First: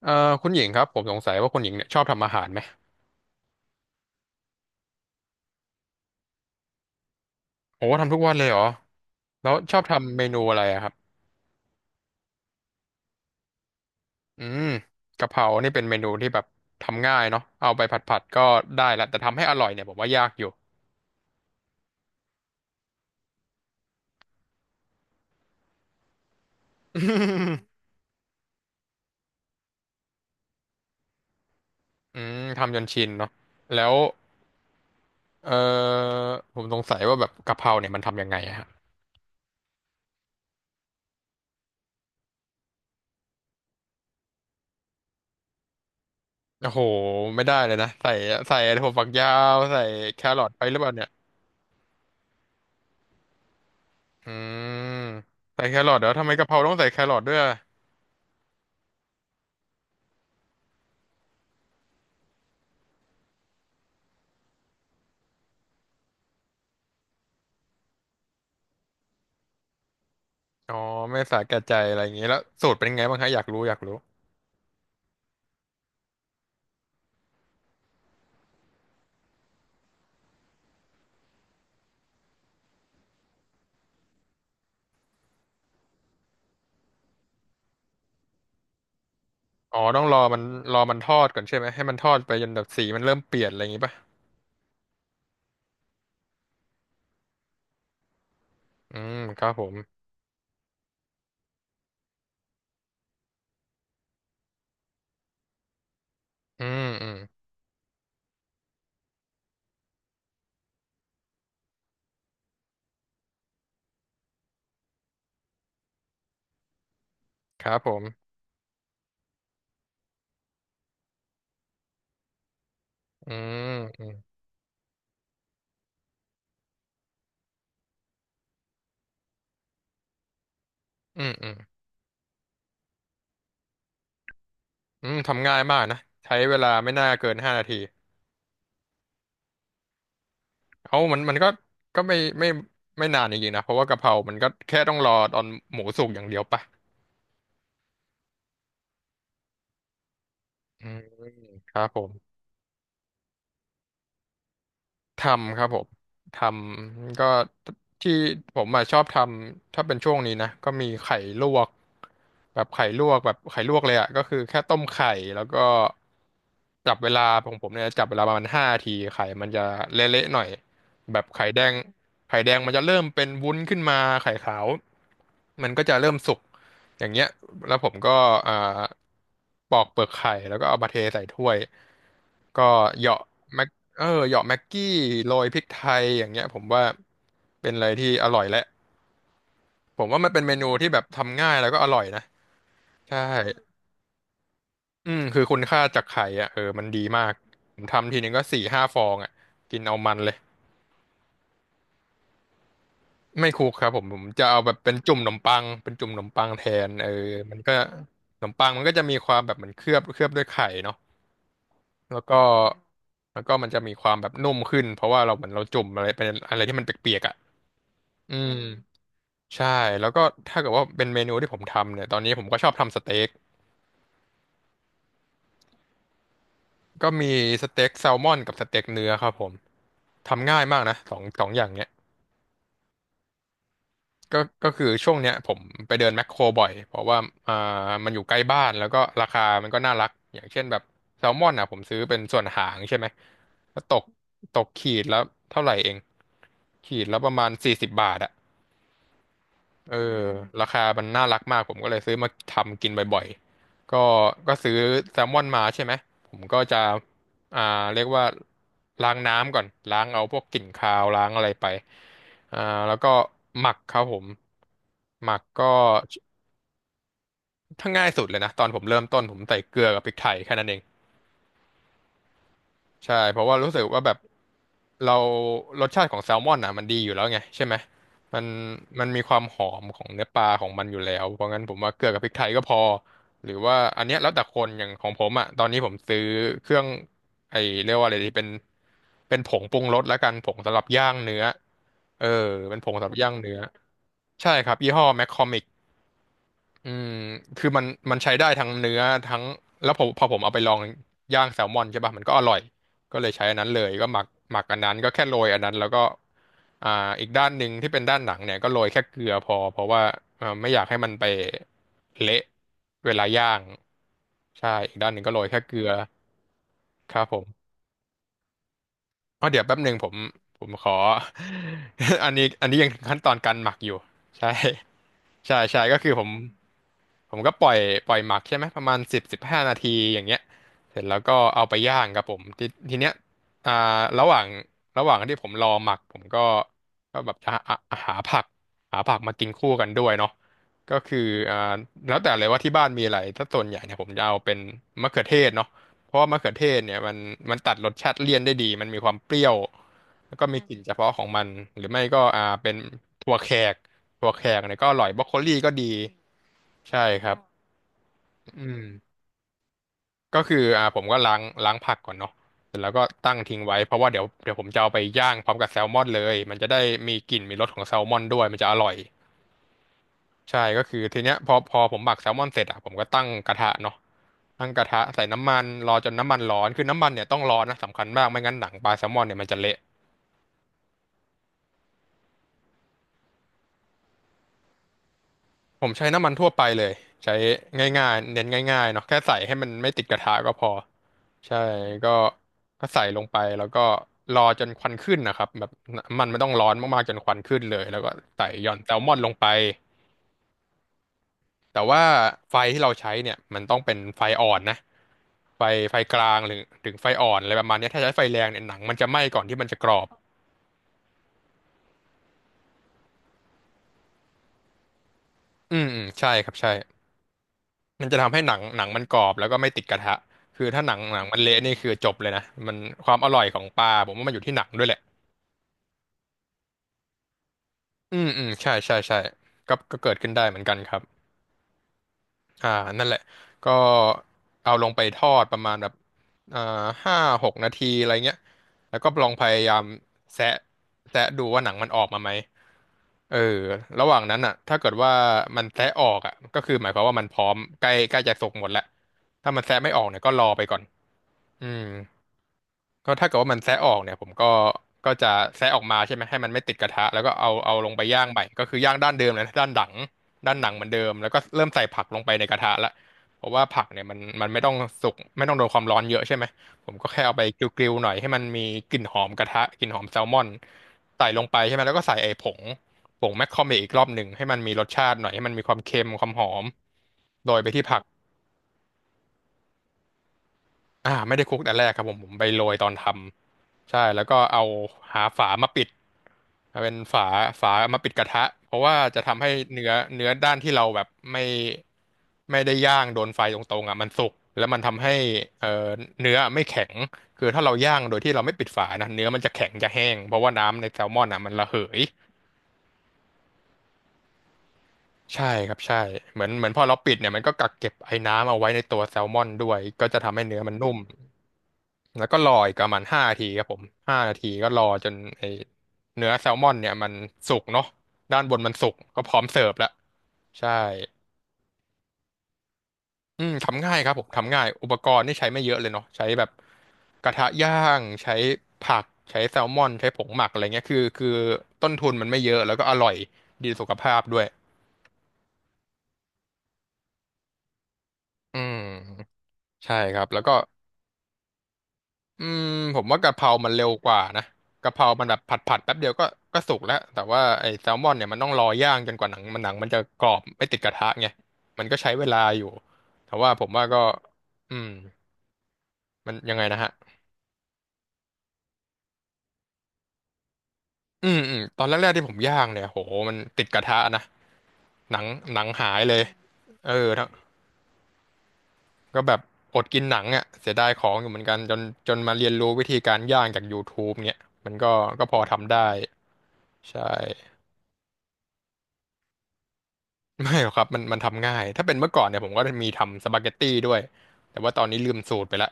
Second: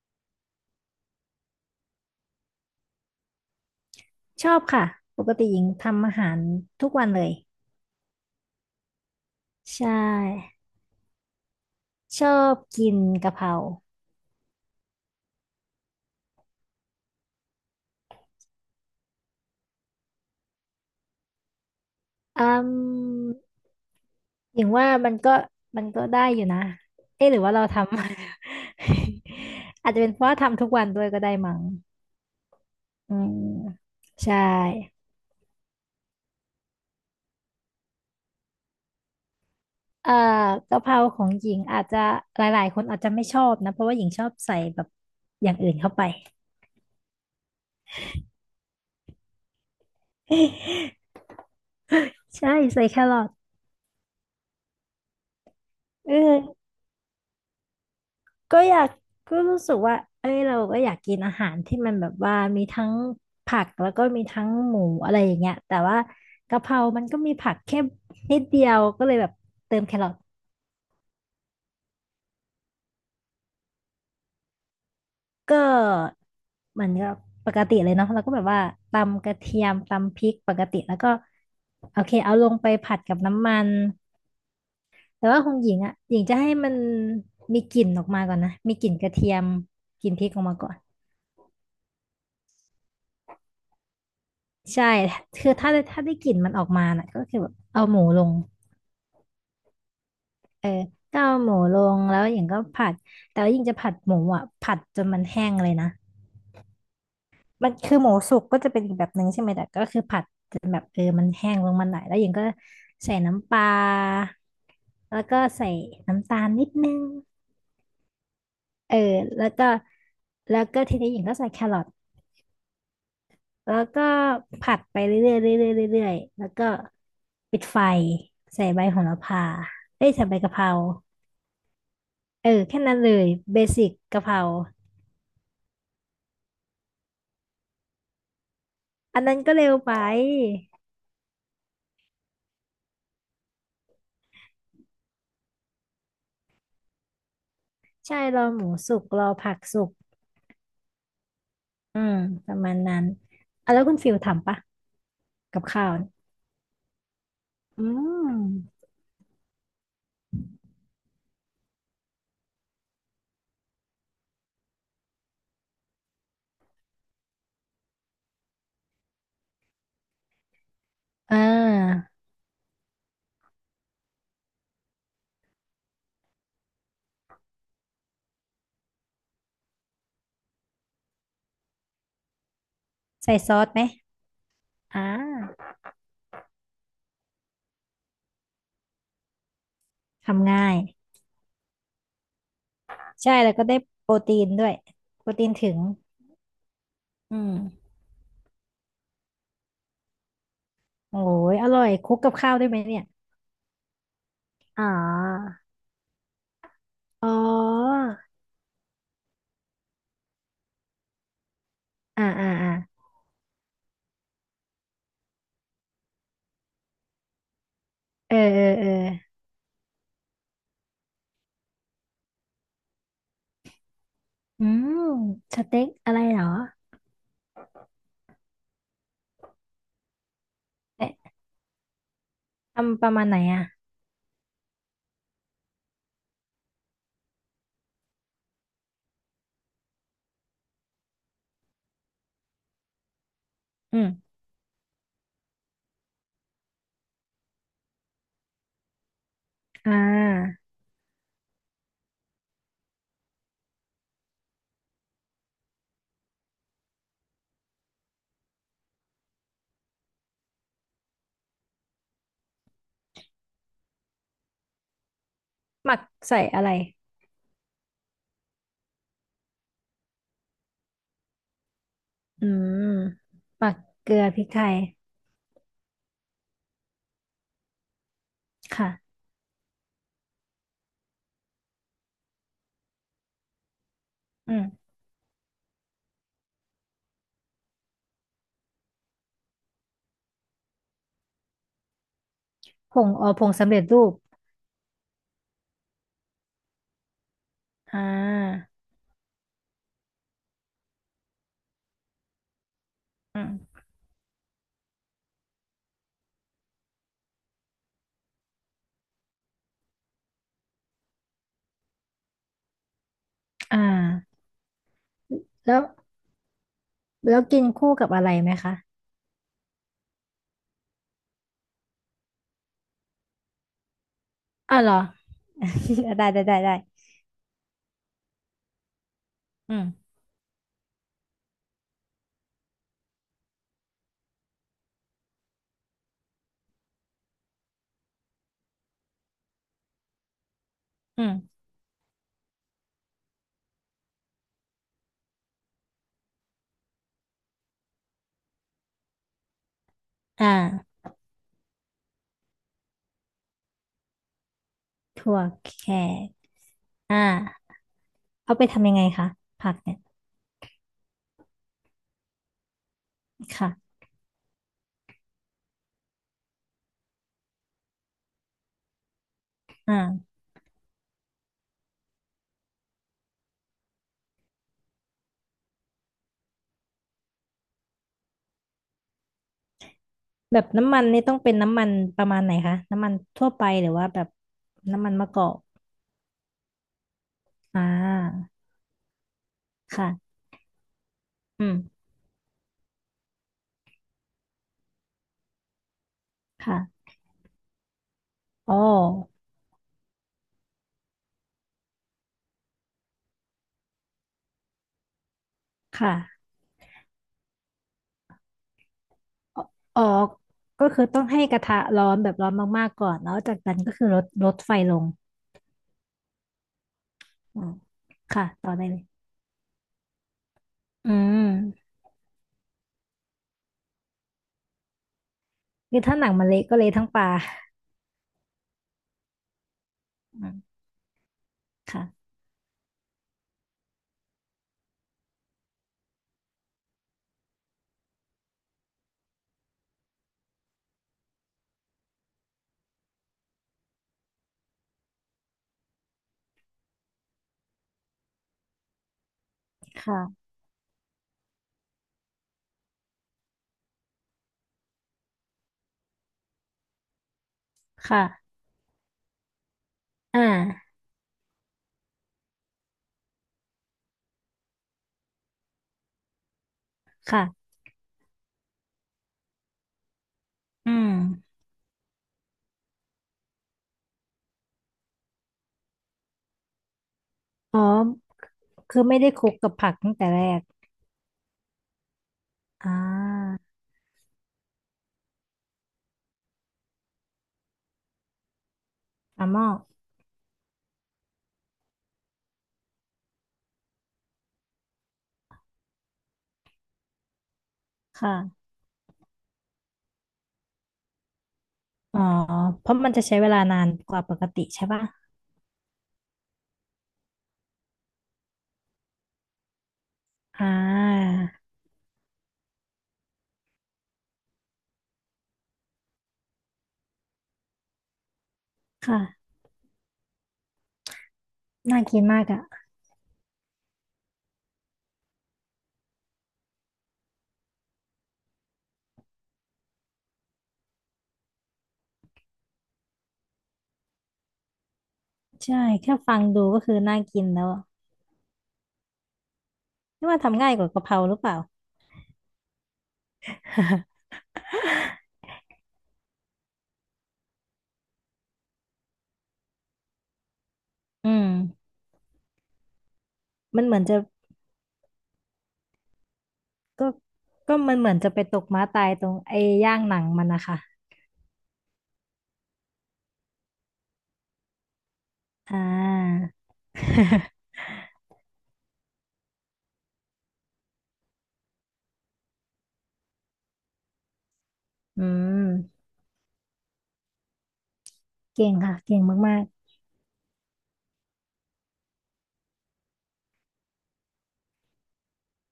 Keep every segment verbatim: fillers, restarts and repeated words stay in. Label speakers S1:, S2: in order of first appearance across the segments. S1: เอ่อคุณหญิงครับผมสงสัยว่าคุณหญิงเนี่ยชอบทำอาหารไหม
S2: ชอบค่ะปกติหญิงทำอาหารทุกวันเลย
S1: โอ้ทำทุกวันเลยเหรอแล้วชอบ
S2: ใช
S1: ทำเมนู
S2: ่
S1: อะไรอะครับ
S2: ชอบกินกะเพรา
S1: อืมกะเพรานี่เป็นเมนูที่แบบทำง่ายเนาะเอาไปผัดผัดก็ได้ละแต่ทำให้อร่อยเนี่ยผมว่ายากอยู่
S2: อืมหญิงว่ามันก็มันก็ได้อยู่นะเอ๊ะหรือว่าเราทำ อาจจะเป็นเพราะว่าทำทุกวันด้วยก็ได้มั้ง
S1: อืมทำจนชิน
S2: อื
S1: เนาะ
S2: ม
S1: แล้ว
S2: ใช่
S1: เอ่อผมสงสัยว่าแบบกะเพราเนี่ยมันทำยังไงอะฮะ
S2: เอ่อกะเพราของหญิงอาจจะหลายๆคนอาจจะไม่ชอบนะเพราะว่าหญิงชอบใส่แบบอย่างอื่นเข้าไป
S1: โอ้โหไม่ได้เลยนะใส่ใส่ถั่วฝักยาวใส่แครอทไปหรือเปล่าเนี่ย
S2: ใช่ใส่แครอท
S1: อืมใส่แครอทเหรอทำไมกะเพ
S2: เอ
S1: รา
S2: อ
S1: ต้องใส่แครอทด้วยอะ
S2: ก็อยากก็รู้สึกว่าเอ้ยเราก็อยากกินอาหารที่มันแบบว่ามีทั้งผักแล้วก็มีทั้งหมูอะไรอย่างเงี้ยแต่ว่ากะเพรามันก็มีผักแค่นิดเดียวก็เลยแบบเติมแครอท
S1: อ๋อไม่สาแก่ใจอะไรอย่างงี้แล้วสูตรเป็นไงบ้างคะอยากรู้อยากรู้
S2: ก็เหมือนกับปกติเลยเนาะแล้วก็แบบว่าตำกระเทียมตำพริกปกติแล้วก็โอเคเอาลงไปผัดกับน้ำมันแต่ว่าของหญิงอ่ะหญิงจะให้มันมีกลิ่นออกมาก่อนนะมีกลิ่นกระเทียม
S1: อ๋อต้อ
S2: ก
S1: ง
S2: ลิ่น
S1: ร
S2: พ
S1: อ
S2: ริก
S1: มั
S2: อ
S1: น
S2: อกมาก่อ
S1: ร
S2: น
S1: อมันทอดก่อนใช่ไหมให้มันทอดไปจนแบบสีมันเริ่มเปลี่ยนอะไรอย่างงี้ป่ะ
S2: ใช่คือถ้าถ้าได้กลิ่นมันออกมาน่ะก็คือแบบเอาหมูลง
S1: อืมครับผม
S2: เออก็เอาหมูลงแล้วหญิงก็ผัดแต่ว่าหญิงจะผัดหมูอ่ะผัดจนมันแห้งเลยนะ
S1: อืมอืม
S2: มันคือหมูสุกก็จะเป็นอีกแบบหนึ่งใช่ไหมแต่ก็คือผัดจนแบบเออมันแห้งลงมาหน่อยแล้วหญิงก็ใส่น้ำปลาแล้วก็ใส่น้ำตาลนิดนึง
S1: ครับผม
S2: เออแล้วก็แล้วก็ทีนี้หญิงก็ใส่แครอท
S1: อืม
S2: แล้ว
S1: อื
S2: ก็
S1: ม
S2: ผัดไปเรื่อยๆเรื่อยๆเรื่อยๆแล้วก็ปิดไฟใส่ใบโหระพาเอ้ยใส่ใบกะเพรา
S1: อืมอืม
S2: เออแค่นั้นเลยเบสิกกะเพรา
S1: อืมทำง่ายมากนะใช้เวลาไม่น่าเกินห้านาที
S2: อันนั้นก็เร็วไป
S1: เอ้ามันมันก็ก็ไม่ไม่ไม่นานจริงๆนะเพราะว่ากะเพรามันก็แค่ต้องรอตอนหมูสุกอย่างเดียวป่ะ
S2: ใช่รอหมูสุกรอผักสุก
S1: อืมครับผ
S2: อื
S1: ม
S2: มประมาณนั้นอ่ะแล้วคุณฟิลทำปะ
S1: ทำ
S2: กั
S1: ค
S2: บ
S1: รับผ
S2: ข้า
S1: ม
S2: วเนี่ย
S1: ทำก็
S2: อื
S1: ที่ผม
S2: ม
S1: อะชอบทำถ้าเป็นช่วงนี้นะก็มีไข่ลวกแบบไข่ลวกแบบไข่ลวกเลยอ่ะก็คือแค่ต้มไข่แล้วก็จับเวลาของผมเนี่ยจับเวลาประมาณห้าทีไข่มันจะเละๆหน่อยแบบ
S2: อ่
S1: ไข่แดง
S2: า
S1: ไข่แดงมันจะเริ่มเป็นวุ้นขึ้นมาไข่ขาวมันก็จะเริ่มสุกอย่างเงี้ยแล้วผมก็อ่าปอกเปลือกไข่แล้วก็เอามาเทใส่ถ้วยก็เหยาะ
S2: ใส่ซอสไหม
S1: เออเหยาะแม็กกี้
S2: อ่า
S1: โรยพริกไทยอย่างเงี้ยผมว่าเป็นอะไรที่อร่อยและผมว่ามันเป็น
S2: ทำ
S1: เมนู
S2: ง่าย
S1: ที่แบบทำง่ายแล้วก็อร่อยนะใช่
S2: ใช่แล้วก็ได้โปรตีนด้วย
S1: อืม
S2: โปร
S1: คือ
S2: ตีน
S1: คุณ
S2: ถึง
S1: ค่าจากไข่อ่ะเออมันดีมาก
S2: อืม
S1: ผมทำทีนึงก็สี่ห้าฟองอ่ะกินเอามันเลย
S2: โอ้ยอร่อยคลุกกับข้าวได้ไหมเนี่ย
S1: ไม่คลุกครับผมผมจะเอาแบบ
S2: อ๋อ
S1: เป็นจุ่มขนมปังเป็นจุ่มขนมปังแทนเออ
S2: อ๋
S1: มันก็
S2: อ
S1: ขนมปังมันก็จะมีความแบบเหมือนเคลือบเคลือบด้วยไข่เนาะแล้ว
S2: อ่า
S1: ก็
S2: อ่าอ่า
S1: แล้วก็มันจะมีความแบบนุ่มขึ้นเพราะว่าเราเหมือนเราจุ่มอะไรเป็นอะไรที่มันเปียกๆอ่ะ
S2: เอ
S1: อื
S2: อ
S1: ม
S2: เออเออ
S1: ใช่แล้วก็ถ้าเกิดว่าเป็นเมนูที่ผมทำเนี่ยตอนนี้ผมก็ชอบทำสเต็ก
S2: อืมสเต็กอะไรเหรอ
S1: ก็มีสเต็กแซลมอนกับสเต็กเนื้อครับผมทำง่ายมากนะส
S2: เอ๊ะ
S1: องสองอย่างเนี้ย
S2: ทำประมาณไหนอ่ะ
S1: ก็ก็คือช่วงเนี้ยผมไปเดินแมคโครบ่อยเพราะว่าอ่ามันอยู่ใกล้บ้านแล้วก็ราคามันก็น่ารักอย่างเช่นแบบแซลมอนอ่ะผมซื้อเป็นส่วนหางใช่ไหมก็ต
S2: อื
S1: ก
S2: ม
S1: ตกขีดแล้วเท่าไหร่เองขีดแล้วประมาณสี่สิบบาทอะ
S2: อ่
S1: เออ
S2: า
S1: ราคามันน่ารักมากผมก็เลยซื้อมาทำกินบ่อยๆ ก็ก็ซื้อแซลมอนมาใช่ไหมผมก็จะอ่าเรียกว่าล้างน้ำก่อนล้างเอาพวกกลิ่นคาวล้างอะไรไปอ่าแล้วก็หมักครับผมหมักก็
S2: หมักใส่อะไร
S1: ถ้าง่ายสุดเลยนะตอนผมเริ่มต้นผมใส่เกลือกับพริกไทยแค่นั้นเอง
S2: อืม
S1: ใช่เพราะว่า
S2: หมั
S1: รู้
S2: ก
S1: สึกว่า
S2: เก
S1: แบ
S2: ลื
S1: บ
S2: อพริกไทย
S1: เรารสชาติของแซลมอนอ่ะมันดีอยู่แล้วไงใช่ไหมมันมัน
S2: ค่ะ
S1: มีความหอมของเนื้อปลาของมันอยู่แล้วเพราะงั้นผมว่าเกลือกับพริกไทยก็พอหรือว่าอันเนี้ยแล้วแต่
S2: อื
S1: ค
S2: ม
S1: นอย่างของผมอ่ะตอนนี้ผมซื้อเครื่องไอเรียกว่าอะไรดีเป็นเป็นผงปรุงรสแล้วกันผงสำหรับย่างเนื้อเออเป็นผ
S2: ผ
S1: งสำห
S2: ง
S1: รับ
S2: อ๋อ
S1: ย่าง
S2: ผง
S1: เนื้อ
S2: สำเร็จรูป
S1: ใช่ครับยี่ห้อแมคคอมิ อืมคือมัน
S2: อ่
S1: มันใช้ได้ทั้
S2: า
S1: งเนื้อทั้งแล้วผมพอผมเอาไปลองย่างแซลมอนใช่ป่ะมันก็อร่อยก็เลย
S2: อื
S1: ใช้อันนั้นเล
S2: ม
S1: ยก็หมักหมักอันนั้นก็แค่โรยอันนั้นแล้วก็อ่าอีกด้านหนึ่งที่เป็นด้านหนังเนี่ยก็โรยแค่เกลือพอเพราะว่าเอ่อไม่อยากให้มันไปเละเวลาย่าง
S2: อ่า
S1: ใช่อีกด้านหนึ่งก็โรยแค่เก
S2: แล้
S1: ลื
S2: ว
S1: อครับผ
S2: แล้ว
S1: ม
S2: กินคู่กับอะไรไหมคะ
S1: อ๋อเดี๋ยวแป๊บหนึ่งผมผมขอ อันนี้อันนี้ยังขั้นตอนการหมักอยู่ใช่
S2: อ้าวเหรอ
S1: ใช่ใช่ก็คือ ผ
S2: ได้
S1: ม
S2: ได้ได้ได้
S1: ผมก็ปล่อยปล่อยหมักใช่ไหมประมาณสิบสิบห้านา
S2: อื
S1: ที
S2: ม
S1: อย่างเงี้ยเสร็จแล้วก็เอาไปย่างครับผมทีทีเนี้ยอ่าระหว่างระหว่างที่ผมรอหมักผมก็ก็แบบจะหาหาผักหาผักมากินคู่กันด้วยเนาะก็คือ
S2: อืม
S1: อ่าแล้วแต่เลยว่าที่บ้านมีอะไรถ้าส่วนใหญ่เนี่ยผมจะเอาเป็นมะเขือเทศเนาะ เพราะว่ามะเขือเทศเนี่ยมันมันตัดรสชาติเลี่ยนได้ดีมันมีความเปรี้ยวแล้ว
S2: อ
S1: ก็มีกลิ่นเฉ
S2: ่า
S1: พาะของมันหรือไม่ก็อ่าเป็นถั่วแขกถั่วแขกเนี่ยก็อร่อยบรอกโค
S2: ถั่ว
S1: ลี่
S2: แข
S1: ก็ดี
S2: ก
S1: ใช่
S2: อ่า
S1: ครับ
S2: เอา
S1: อื
S2: ไป
S1: ม
S2: ทำยังไงคะ ผักเนี่ย
S1: ก็คืออ่าผมก็ล้างล้างผักก่อนเนาะเสร็จแล้วก็ตั้งทิ้งไว้เพ
S2: ค่ะ
S1: ราะว่าเดี๋ยวเดี๋ยวผมจะเอาไปย่างพร้อมกับแซลมอนเลยมันจะได้มีกลิ่นมีรสของแซลมอนด้วยมันจะอร่อย
S2: อ่า
S1: ใช่ก็คือทีเนี้ยพอพอผมหมักแซลมอนเสร็จอ่ะผมก็ตั้งกระทะเนาะตั้งกระทะใส่น้ำมันรอจนน้ำมันร้อนคือน้ำมันเนี่ยต้องร้อนนะสำคัญมากไม่งั้นหนังปลาแซลมอนเนี่ยมันจะเละ
S2: แบบน้ำมันนี่ต้องเป็นน้ำมันประมาณไหนคะน้ำมันทั่วไปหรือว่าแบบน้ำมันมะกอก
S1: ผมใช้น้ำมันทั่วไปเลยใช้
S2: อ่
S1: ง่ายๆเน้น
S2: า
S1: ง่ายๆเนาะแค่ใส่ให้มันไม่ติดกระทะ
S2: ค่ะ
S1: ก็พอใช่
S2: อืม
S1: ก็ก็ใส่ลงไปแล้วก็รอจนควันขึ้นนะครับแบบน้ำมันไม่ต้องร้อนมาก
S2: ค่ะ
S1: ๆจนควันขึ้นเลยแล้วก็ใส่หย่อ
S2: อ๋อ
S1: นแซลมอนลงไป แต่ว่าไฟที่เราใช้เนี่ยมันต้องเป็นไฟอ่อนนะไฟไฟกลาง
S2: ค่ะ
S1: หรือถึงไฟอ่อนอะไรประมาณเนี้ยถ้าใช้ไฟแรงเนี่ยหนังมันจะไหม้ก่อนที่
S2: อ๋อ
S1: มันจะกรอ
S2: อ๋อ
S1: บ
S2: ก็คือต้องให้กระทะร้อนแบบร้อนมากๆก่อนแล้วจากนั้นก็คือลดลดไฟลง
S1: อืมอืมใช่ครับใช่
S2: อืม
S1: มันจะทำให้
S2: ค่ะ
S1: หนัง
S2: ต่อ
S1: หนั
S2: ได้
S1: ง
S2: เล
S1: มั
S2: ย
S1: นกรอบแล้วก็ไม่ติดกระทะคือถ้าหนัง
S2: อื
S1: หนังมันเละนี่คือ
S2: ม
S1: จบเลยนะมันความอร่อยของปลาผมว่ามันอยู่ที่หนังด้วยแหละ
S2: คือถ้าหนังมันเละก็เละทั้งปลา
S1: อืมอืมใช่ใช่ใช่ก็ก็เกิดขึ้นได้
S2: อื
S1: เหมือน
S2: ม
S1: กันครับ
S2: ค่ะ
S1: อ่านั่นแหละ ก็เอาลงไปทอดประมาณแบบอ่าห้าหกนาทีอะไรเงี้ยแล้วก็ลองพยายามแซะแซะดูว่าหนังมันออกมาไหมเออระหว่างนั้นอ่ะถ้าเกิดว่ามันแซะออกอ่ะก็คือหมายความว่ามันพร้อมใกล้ใกล้จะสุกหมดแล้วถ้ามันแซะไม่ออกเนี่ยก็ร
S2: ค่ะ
S1: อไปก่อนอืม ก็ถ้าเกิดว่ามันแซะออกเนี่ยผมก็ก็จะแซะออกมาใช่ไหมให้มันไม่ติดกระทะแล้วก็เอาเอาลงไปย่างใหม่
S2: ค่ะ
S1: ก็คือย่างด้านเดิมเลยนะด้านหลัง
S2: อ่
S1: ด้านหนังเหมือน
S2: า
S1: เดิมแล้วก็เริ่มใส่ผักลงไปในกระทะละเพราะว่าผักเนี่ยมันมันไม่ต้องสุกไม่ต้องโดนความร้อนเยอะใช่ไหมผมก็แค่เอาไปกร
S2: ค่ะ
S1: ิลๆหน่อยให้มันมีกลิ่นหอมกระทะกลิ่นหอมแซลมอน
S2: อืม
S1: ใส่ลงไปใช่ไหมแล้วก็ใส่ไอ้ผงผงแมคคอเมอีกรอบหนึ่งให้มันมีรสชาติหน่อยให้มันมีความเค็มความหอมโรยไป
S2: อ๋อ
S1: ที่ผัก
S2: คือไม่ได้คลุกกับผักตั้งแต่แรก
S1: อ่าไม่ได้คลุกแต่แรกครับผมผมไปโรยตอ
S2: อ่
S1: นท
S2: า
S1: ำใช่แล้วก็เอาหาฝามาปิดเอาเป็นฝาฝามาปิดกระทะเพราะว่าจะ
S2: ป
S1: ทำ
S2: ลา
S1: ให้
S2: หม้อ
S1: เนื้อเนื้อด้านที่เราแบบไม่ไม่ได้ย่างโดนไฟตรงๆอ่ะมันสุกแล้วมันทำให้เอ่อเนื้อไม่แข็งคือถ้าเราย่างโดยที่เราไม่
S2: ค่ะ
S1: ปิดฝานะเนื้อมันจะแข็งจะแห้งเพราะว่าน้ำในแซลมอนอ่ะมันระเหย
S2: อ๋อเพราะมันจะใช้เวลานานกว่าปกติใช่ป่ะ
S1: ใช่ครับใช่เหมือนเหมือนพอเราปิดเนี่ยมันก็กักเก็บไอ้น้ำเอาไว้ในตัวแซลมอนด้วยก็จะทำให้เนื้อ
S2: อ่
S1: มันนุ่ม
S2: า
S1: แล้วก็รออีกประมาณห้านาทีครับผมห้านาทีก็รอจนไอเนื้อแซลมอนเนี่ยมันสุกเนาะด้านบนมันสุกก็พร้อม
S2: ค่ะ
S1: เสิร์ฟแล้วใช่
S2: น่ากินมากอ่ะ
S1: อืมทำง่ายครับผมทำง่ายอุปกรณ์นี่ใช้ไม่เยอะเลยเนาะใช้แบบกระทะย่างใช้ผักใช้แซลมอนใช้ผงหมักอะไรเงี้ยคือคือต้นทุนมันไม่เยอะแล้วก็อร่อยดีสุขภาพด้วย
S2: ใช่แค่ฟังดูก็คือน่ากินแล้วอะ
S1: อืมใช่ครับ
S2: นี่
S1: แล้
S2: ว่า
S1: วก็
S2: ทำง่ายกว่ากะเพราหรือเปล่า
S1: อืมผมว่ากะเพรามันเร็วกว่านะกะเพรามันแบบผัดผัดแป๊บเดียวก็ก็สุกแล้วแต่ว่าไอ้แซลมอนเนี่ยมันต้องรอย่างจนกว่าหนังมันหนังมันจะกรอบไม่ติดกระทะ ไง
S2: อืม
S1: มันก็ใช้เวลาอยู่ แต่ว่าผมว่า
S2: มันเหมื
S1: ก็
S2: อนจะ
S1: อืมมันยังไงนะฮะ
S2: ก็ก็มันเหมือนจะไปตกม้าตายตรงไอ้ย่างหนังมันนะคะ
S1: อืมอืมตอนแรกๆที่ผมย่างเนี่ยโหมันติดกระทะนะหนังหนัง
S2: อ่
S1: หายเลย
S2: า
S1: เออทั้งก็แบบอดกินหนังอ่ะเสียดายของอยู่เหมือนกันจนจนมาเรียนรู้วิธีการย่างจาก ยูทูบ เนี่ยมันก็
S2: อื
S1: ก็พอ
S2: ม
S1: ทำได้ใช่
S2: เก่งค่ะเก่งมาก
S1: ไม่หรอกครับมันมันทำง่ายถ้าเป็นเมื่อก่อนเนี่ยผมก็มีทำสปาเกตตี้ด้วยแต่ว่าตอนนี้ลืมสูตรไปละ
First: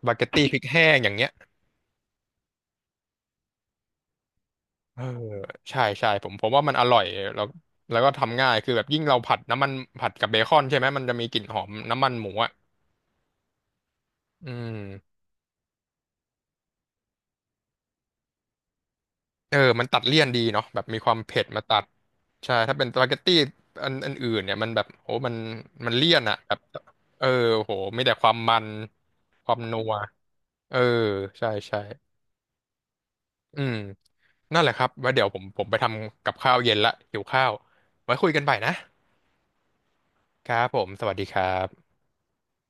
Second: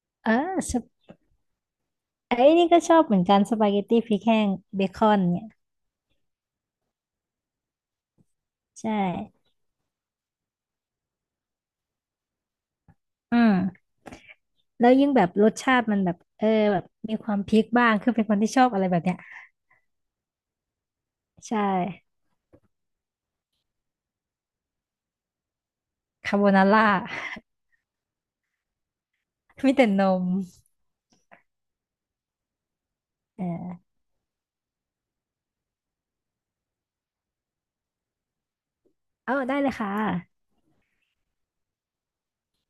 S1: สปาเก
S2: เอ
S1: ต
S2: อ
S1: ตี้ พริก
S2: สป
S1: แห้งอย่างเงี้ย
S2: ไอ้นี่ก็ชอบเหมือนกันสปาเกตตี้พริกแห้งเบ
S1: เอ
S2: ค
S1: อ
S2: อนเนี่ย
S1: ใช่ใช่ผมผมว่ามันอร่อยแล้วแล้วก็ทำง่ายคือแบบ
S2: ใช่
S1: ยิ่งเราผัดน้ำมันผัดกับเบคอนใช่ไหมมันจะมีกลิ่นหอมน้ำมันหมูอ่ะ
S2: อืม
S1: อื
S2: แล้วยิ่ง
S1: ม
S2: แบบรสชาติมันแบบเออแบบมีความพริกบ้างคือเป็นคนที่ชอบอะไรแบบเนี้ย
S1: เออมันตัดเลี่ยนดีเนาะแบบมีความเผ็ด
S2: ใช่
S1: มาตัดใช่ถ้าเป็นสปาเกตตี้อันอันอื่นเนี่ยมันแบบโหมันมันเลี่ยนอ่ะ
S2: คาโบ
S1: แบบ
S2: นาร่า
S1: เออโหมีแต่ความมันความ
S2: มี
S1: นั
S2: แต่
S1: ว
S2: นม
S1: เออใช่ใช่
S2: เอ
S1: อืม
S2: อ
S1: นั่นแหละครับไว่าเดี๋ยวผมผมไปทำกับข้าวเย็นละหิวข้าวไว้คุยกันใหม่นะ
S2: เอาได้เลยค่ะ
S1: ครับผมสวัสดีครับ